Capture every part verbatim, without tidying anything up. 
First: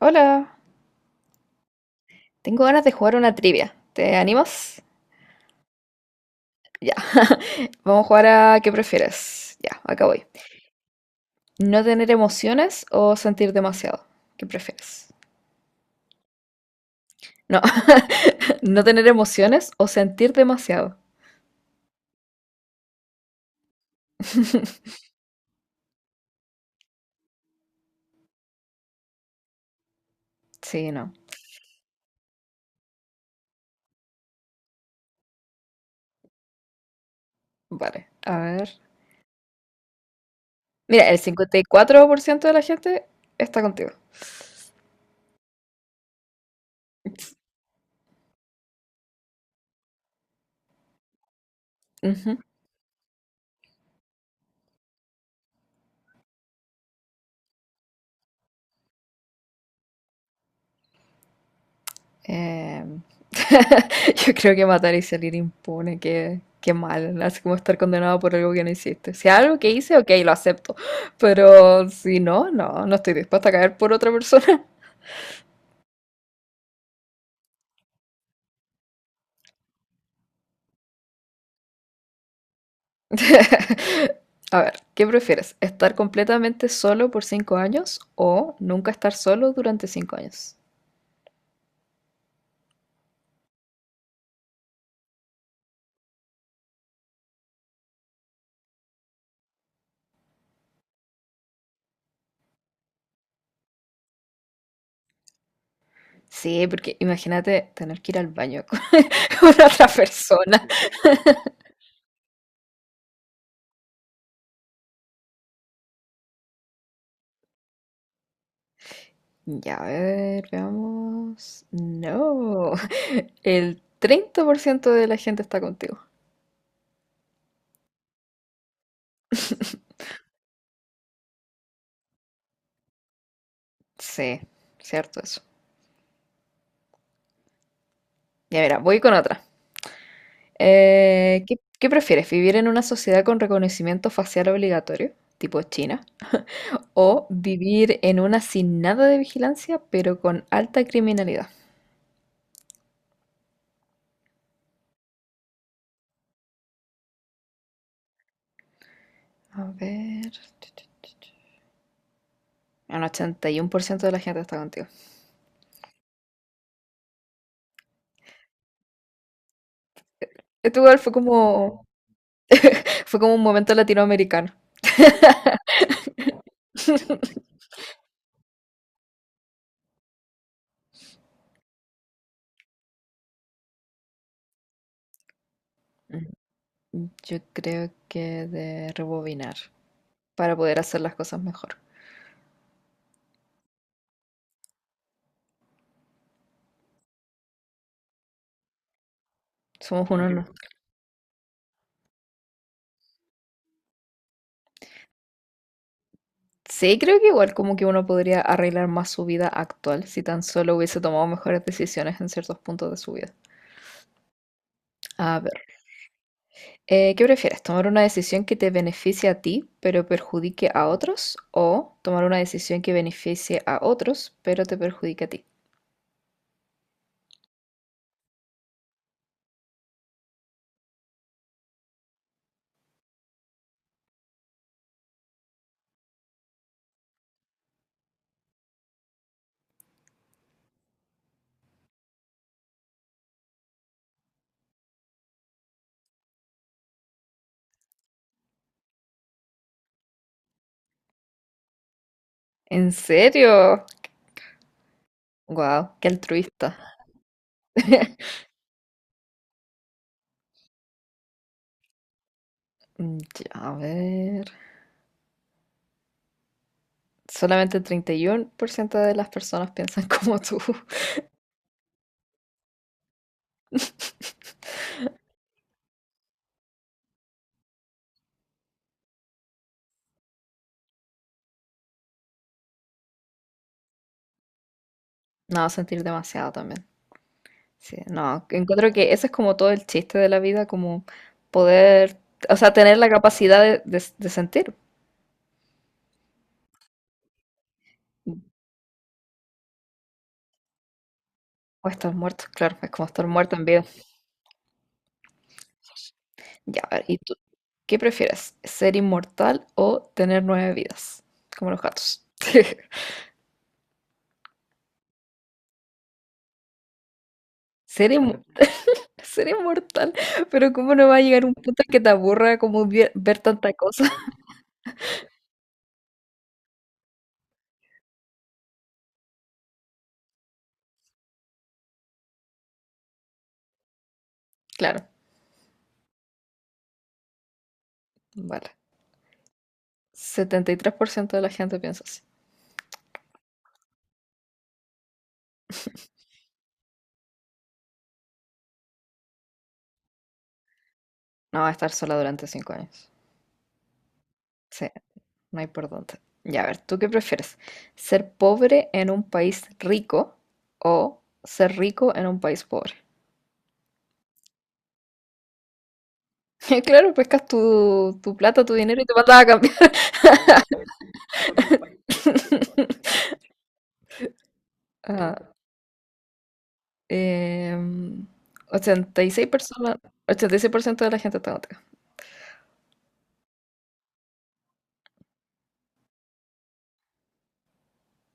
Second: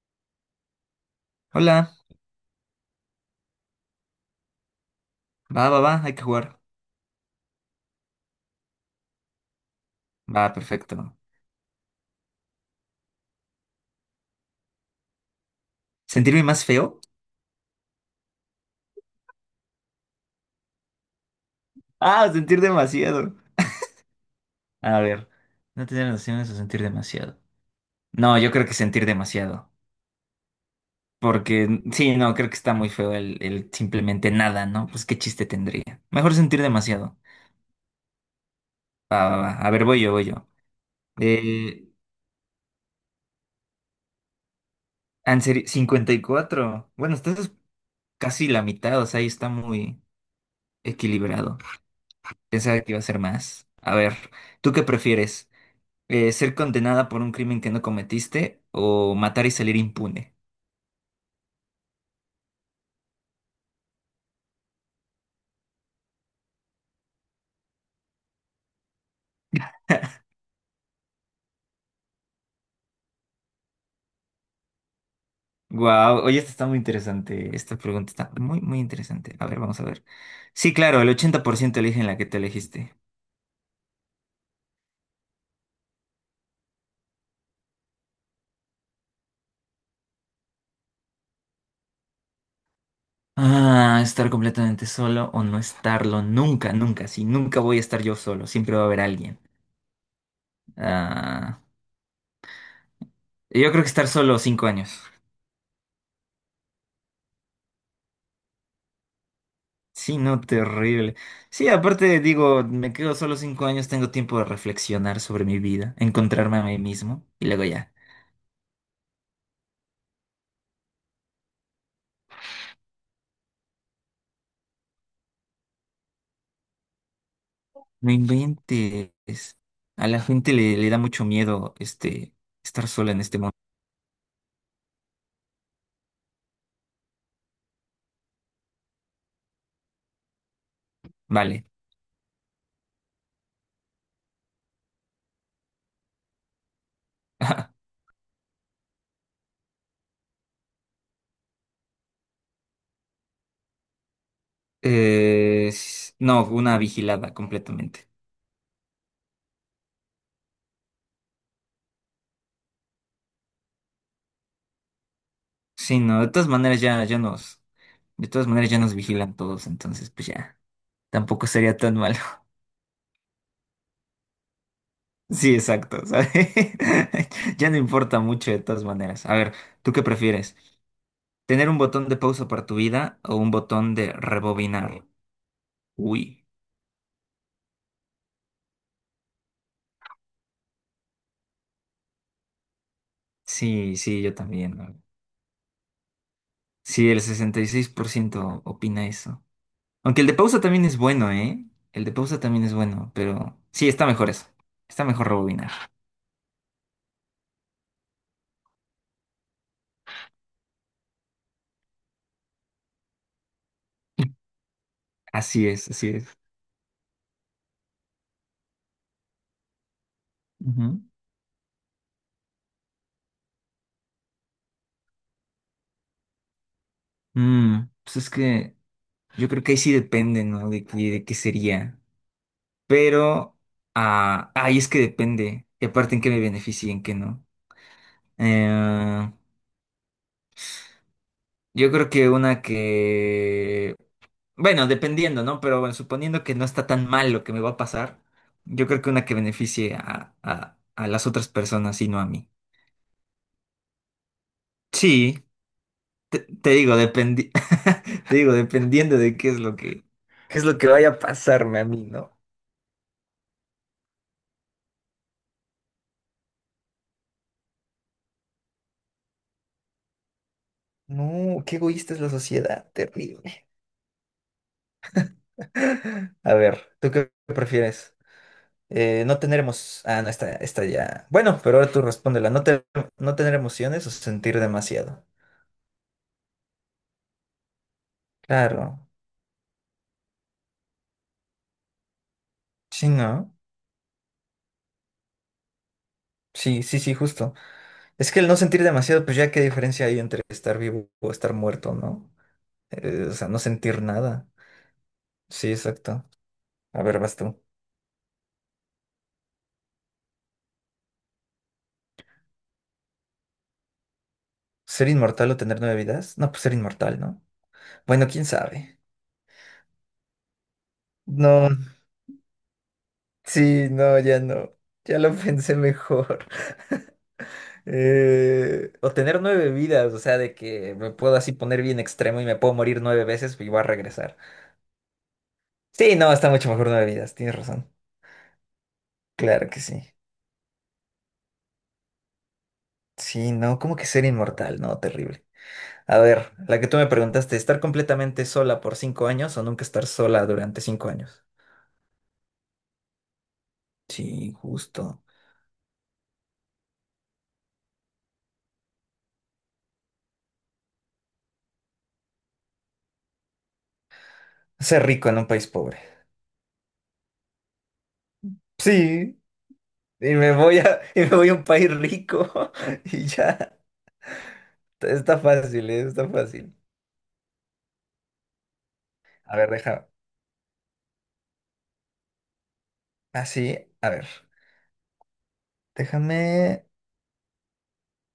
Hola, Hola, tengo ganas de jugar una trivia. ¿Te animas? va, va, va, hay que jugar. Ya. Vamos a jugar a ¿qué prefieres? Ya, acá voy. Va, perfecto. ¿No tener emociones o sentir demasiado? ¿Qué prefieres? ¿Sentirme más feo? No, no tener emociones o sentir demasiado. Ah, sentir demasiado. A ver, no tener nociones o sentir demasiado. No, yo creo que sentir demasiado. Sí, no. Porque, sí, no, creo que está muy feo el, el simplemente nada, ¿no? Pues qué chiste tendría. Mejor sentir demasiado. Vale, a ver. Va, va, va. A ver, voy yo, voy yo. Mira, el cincuenta y Eh, cuatro por ciento de la gente está contigo. en serio, cincuenta y cuatro. Bueno, estás casi la mitad, o sea, ahí está muy equilibrado. Ujú. Pensaba que iba a ser más. A ver, ¿tú qué prefieres? Eh, ser condenada por un crimen que no cometiste o matar y salir impune. Eh, yo creo que matar y salir impune, qué, qué mal, así como estar condenado por algo que no hiciste. Si algo que hice, ok, lo acepto, pero si no, no, no estoy dispuesta a caer por otra persona. Wow, oye, esta está muy interesante. Esta pregunta está muy, muy interesante. A ver, vamos a ver. Sí, claro, el ochenta por ciento eligen la que te elegiste. A ver, ¿qué prefieres? ¿Estar completamente solo por cinco años o nunca estar solo durante cinco años? Ah, estar completamente solo o no estarlo nunca, nunca. Sí, nunca voy a estar yo solo. Siempre va a haber alguien. Ah, yo creo que estar solo cinco años. Sí, porque imagínate tener que ir al baño con una otra Sí, no, persona. terrible. Sí, aparte digo, me quedo solo cinco años, tengo tiempo de reflexionar sobre mi vida, encontrarme a mí mismo y luego ya. Ya, a ver, veamos. No, el treinta por ciento de la gente está contigo. No inventes. A la gente le, le da mucho miedo este estar sola en este mundo. Sí, cierto eso. Ya, mira, voy con otra. Eh, ¿qué, Vale. qué prefieres? ¿Vivir en una sociedad con reconocimiento facial obligatorio, tipo China? ¿O vivir en una sin nada de vigilancia, pero con alta criminalidad? Eh, s- no, una vigilada completamente. A ver. Un ochenta y uno por ciento de la gente está contigo. Sí, no, de todas maneras ya, ya nos, de todas maneras ya nos vigilan todos, entonces pues ya, Esto igual fue tampoco sería como, tan malo. fue como un momento latinoamericano. Sí, exacto, ¿sabes? Ya no importa mucho de todas maneras. A ver, ¿tú qué prefieres? ¿Tener un botón de pausa para tu vida o un botón de rebobinar? Uy, Yo creo que de rebobinar para poder hacer las cosas mejor. sí, sí, yo también. Sí, el sesenta y seis por ciento opina eso. Somos Aunque el uno, de no. pausa también es bueno, ¿eh? El de pausa también es bueno, pero sí, está mejor eso. Está mejor rebobinar. Sí, creo que igual como que uno podría arreglar más su vida actual si tan solo hubiese tomado mejores decisiones en ciertos puntos de su vida. A ver, Así es, así es. eh, ¿qué prefieres? ¿Tomar una decisión que te beneficie a ti pero perjudique a Ujú. otros? ¿O tomar una decisión que beneficie a otros pero te perjudique a ti? Mm, pues es que yo creo que ahí sí depende, ¿no? De, qué- de qué sería. Pero, ah, ahí es que depende. Y aparte en qué me beneficie y en qué no. Eh, yo creo que una que... Bueno, dependiendo, ¿no? Pero bueno, suponiendo que no está tan mal lo que me va a pasar, yo creo que una que beneficie a, a- a las otras personas y no a mí. ¿En serio? Sí, ¡Wow! ¡Qué te, te altruista! digo, dependi te digo, dependiendo de qué es lo que... ¿Qué es lo que vaya a pasarme a mí, no? Mm, ya, a ver, solamente el treinta y uno por ciento de las personas piensan como tú. No, qué egoísta es la sociedad, terrible. A ver, ¿tú qué prefieres? Eh, no tener emociones. Ah, no, esta, esta ya. Bueno, pero ahora tú respóndela. ¿No, te- no tener emociones o sentir demasiado? No, sentir demasiado también. Sí, no, encuentro Claro. que ese es como todo el chiste de la vida, como poder, o sea, tener Sí, la ¿no? capacidad de, de- de sentir. Sí, sí, sí, justo. Es que el no sentir demasiado, pues ya qué diferencia hay entre estar vivo o estar O muerto, estar ¿no? muerto, claro, es como estar Eh, o sea, muerto no en vida. sentir nada. Sí, exacto. Ya, a A ver, ¿y ver, tú vas tú. qué prefieres? ¿Ser inmortal o tener nueve vidas? Como los gatos. ¿Ser inmortal o tener nueve vidas? No, pues ser inmortal, ¿no? Ser, Bueno, inmo- quién sabe. ser inmortal, pero ¿cómo no va a llegar un No, punto en que te aburra como vie- ver tanta sí, cosa? no, ya no. Ya lo pensé mejor. Eh, o tener nueve vidas, o sea, de que me puedo así poner bien extremo y me puedo morir nueve veces y voy a regresar. Claro, Sí, no, está mucho mejor nueve vidas, tienes razón. vale, Claro que sí. setenta y tres por ciento de la gente piensa así. Sí, no, como que ser inmortal, no, terrible. A ver, la que tú me preguntaste, ¿estar completamente sola por cinco años o nunca estar sola durante cinco años? No va a estar sola durante cinco años. Sí, Sí, justo. no hay por dónde. Ya, a ver, ¿tú qué prefieres? ¿Ser pobre en un país rico o ser rico en un país pobre? Ser rico en un país pobre. Claro, pescas tu, tu plata, tu dinero y te mandas Sí, a cambiar. y me voy a, y me voy a un país rico y ya. Ah, Está fácil, eh, está fácil. em, ochenta y seis A ver, personas, deja. ochenta y seis por ciento de la gente está contigo. Así, a ver. Déjame.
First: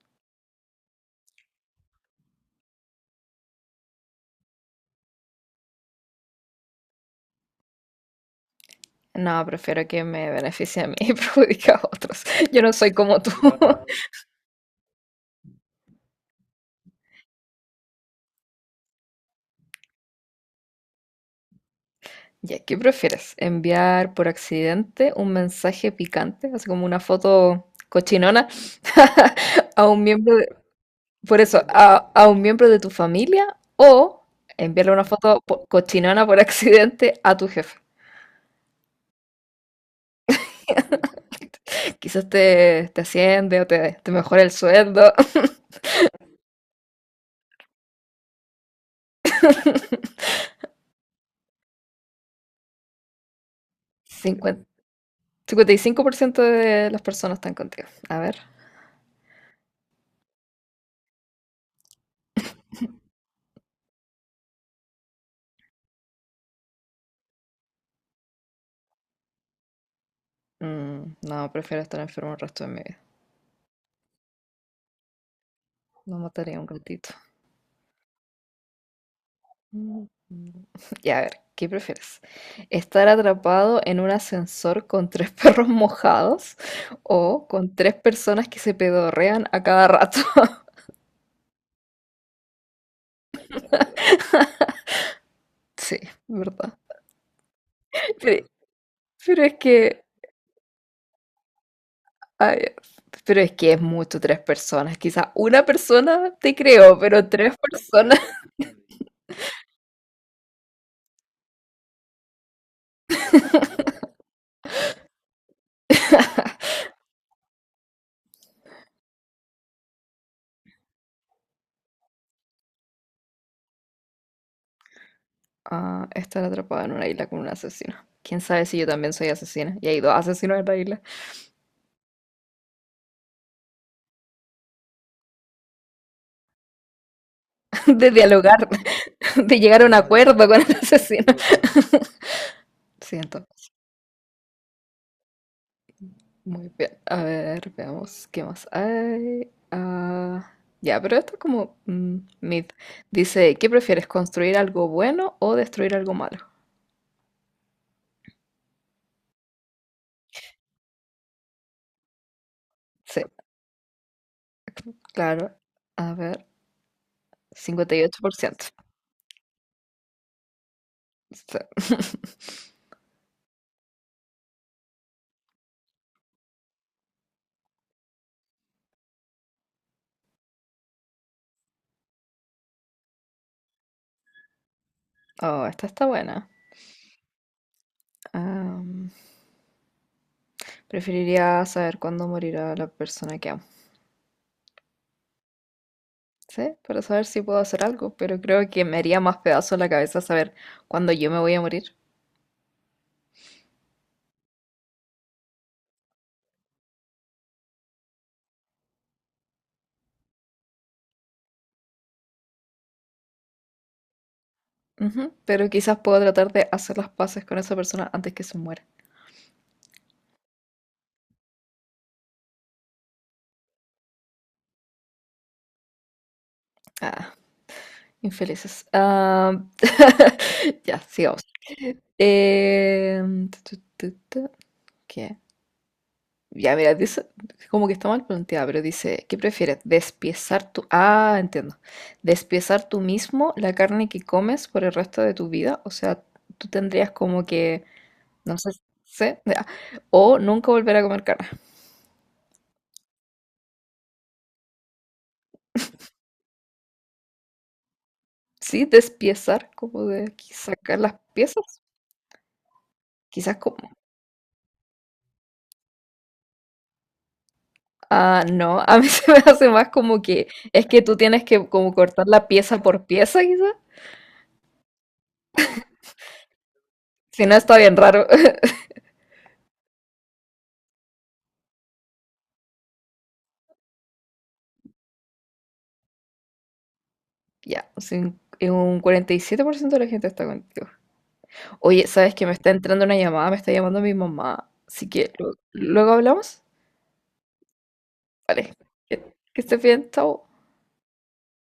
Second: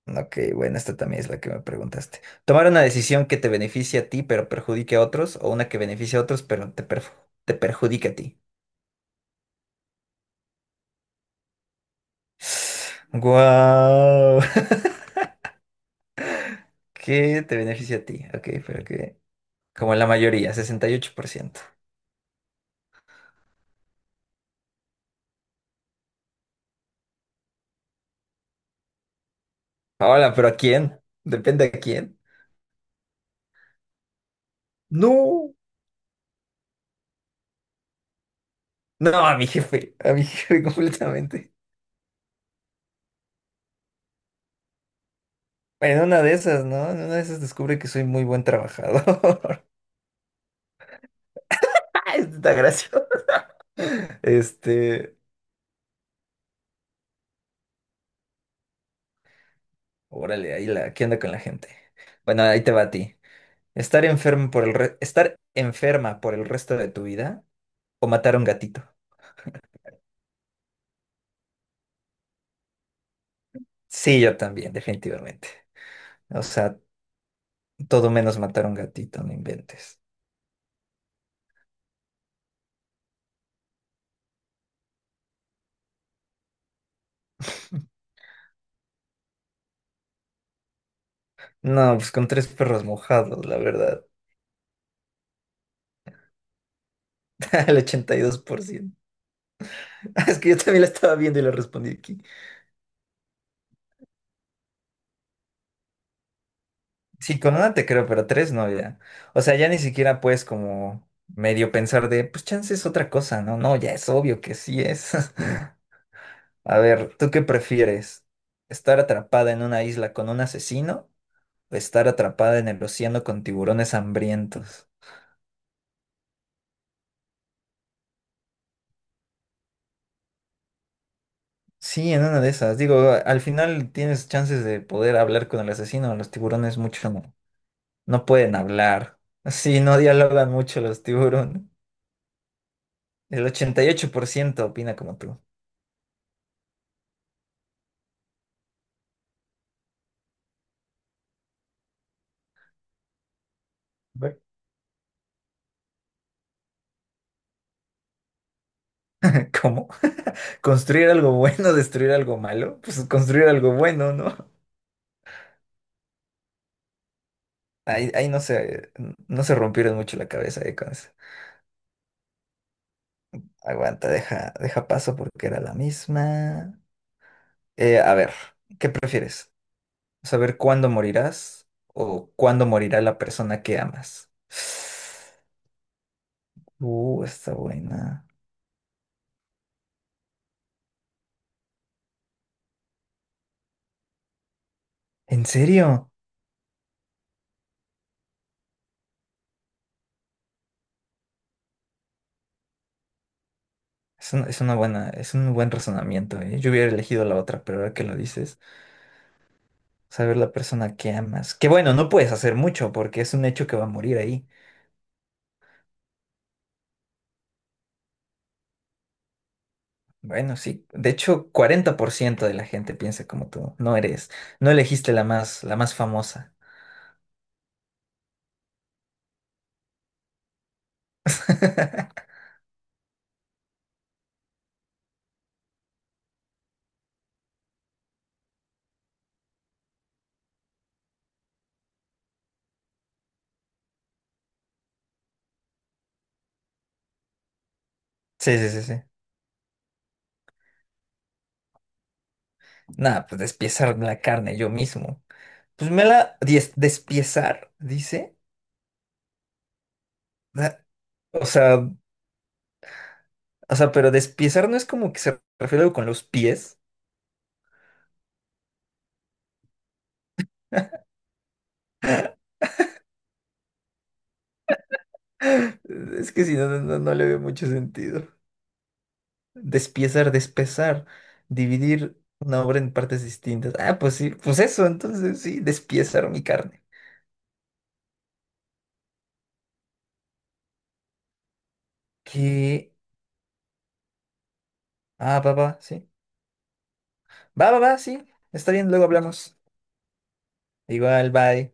Ok, bueno, esta también es la que me preguntaste. Tomar una decisión que te beneficie a ti pero perjudique a otros o una que beneficie a otros pero te, perju- te perjudique a ti. No, prefiero que me beneficie a mí y perjudique a otros. Yo no soy como tú. ¡Guau! ¿Qué te beneficia a ti? Ok, pero que... Como la mayoría, sesenta y ocho por ciento. Ya, ¿qué prefieres? ¿Enviar por accidente un mensaje picante, así como una foto cochinona, a un Hola, miembro pero de, ¿a quién? por eso, Depende a a, quién. a un miembro de tu familia o enviarle una foto No, po- cochinona por accidente a tu jefe? no, a mi jefe, a mi jefe completamente. Quizás te, te asciende o te, te mejora el sueldo. Bueno, en una de esas, ¿no? En una de esas descubre que soy muy buen trabajador. ¡Ah, esto está gracioso! Cincuenta, Este, cincuenta y cinco por ciento de las personas están contigo. A ver. órale, ahí la, ¿qué onda con la gente? Bueno, ahí te va a ti. Estar enfermo por el re- estar enferma por el resto de tu vida o matar a un gatito. Mm, no, prefiero estar enfermo el resto de mi vida. Sí, yo también, definitivamente. No O mataría a un sea, gatito. todo menos matar a un gatito, no inventes. Mm, mm. Y a ver, ¿qué prefieres? ¿Estar atrapado en un ascensor con tres perros mojados o con tres personas que se pedorrean a cada rato? No, pues con tres perros mojados, la verdad. Sí, ¿verdad? El ochenta y dos Pero, por ciento. pero es que, Es que yo también la estaba viendo y la respondí aquí. ay, pero es que es mucho tres personas. Quizá una persona te creo, pero Sí, tres con una te creo, personas. pero tres no, ya. O sea, ya ni siquiera puedes como medio pensar de, pues chance es otra cosa, ¿no? No, ya es obvio que sí es. A ver, ¿tú qué prefieres? ¿Estar atrapada en una isla con un asesino o estar atrapada en el océano con tiburones hambrientos? Ah, estar atrapado en una isla con un asesino. ¿Quién sabe si yo también soy asesina? Y hay dos asesinos en la isla. Sí, en una de esas. Digo, a- al final tienes chances de poder hablar con el asesino. Los tiburones mucho no, De no pueden dialogar, hablar. de Sí, llegar a un no acuerdo dialogan con el mucho los asesino. tiburones. El Siento. ochenta y ocho por ciento opina como tú. Muy bien. A ver, veamos qué más hay. Ah, ya, pero esto es como mm, mid. Dice, ¿qué prefieres, Ve. construir algo bueno o destruir algo malo? ¿Cómo? ¿Construir algo bueno, destruir algo malo? Pues Sí, construir algo bueno, ¿no? claro. A ver, Ahí, ahí no cincuenta y ocho por ciento. se, no se rompieron mucho la cabeza eh, con eso. Sí. Aguanta, deja, deja paso porque era la misma. Eh, a ver, ¿qué prefieres? Saber cuándo morirás o cuándo morirá la persona que amas. Oh, esta está buena. Uh, está buena. Am, preferiría saber cuándo morirá la persona que amo. ¿En serio? Sí, para saber si puedo hacer algo, pero creo que me haría más pedazo la cabeza saber cuándo yo me voy a morir. Es un- es una buena, es un buen razonamiento, ¿eh? Yo hubiera elegido la otra, pero ahora que lo dices, saber la persona que amas. Que bueno, no puedes hacer mucho porque es un hecho que va a morir ahí. Ujú, pero quizás puedo tratar de hacer las paces con esa persona antes que se muera. Bueno, sí. De hecho, cuarenta por ciento de la gente piensa como tú. No eres, no elegiste la más, la más famosa. Ah, infelices. Ah, ya, sigamos. Eh, tu, tu, tu, tu, ¿qué? Ya, mira, dice, como que está mal planteada, pero dice, ¿qué prefieres? ¿Despiezar tu... Ah, entiendo. ¿Despiezar tú mismo la carne que comes por el resto de tu vida? O sea, tú tendrías como que, no Sí, sé, sí, sí, sí. sé, ya, o nunca volver a comer carne. Nada, pues despiezar la carne yo mismo. Pues me la dies- despiezar, dice. Sí, despiezar, como de Da- sacar las O piezas. sea, Quizás, co- o sea, pero despiezar no es como que se refiere a algo con los pies. Ah, no, a mí se me hace más como que es que tú tienes que como cortar la pieza por pieza, quizá. Es que si no, no, no no le veo Si no, mucho está bien sentido. raro. Despiezar, despezar, dividir una obra en partes distintas. Ah, pues sí, pues eso, entonces sí, despiezar mi carne. Ya, cin- un cuarenta y siete por ciento de la gente está contigo. Oye, ¿sabes que me está Que. entrando una llamada? Me está llamando mi mamá. Así que Ah, va, lu- va, sí. luego hablamos. Va, va, va, sí. Está Vale, bien, luego que, hablamos. que estés bien, chao. Igual, bye.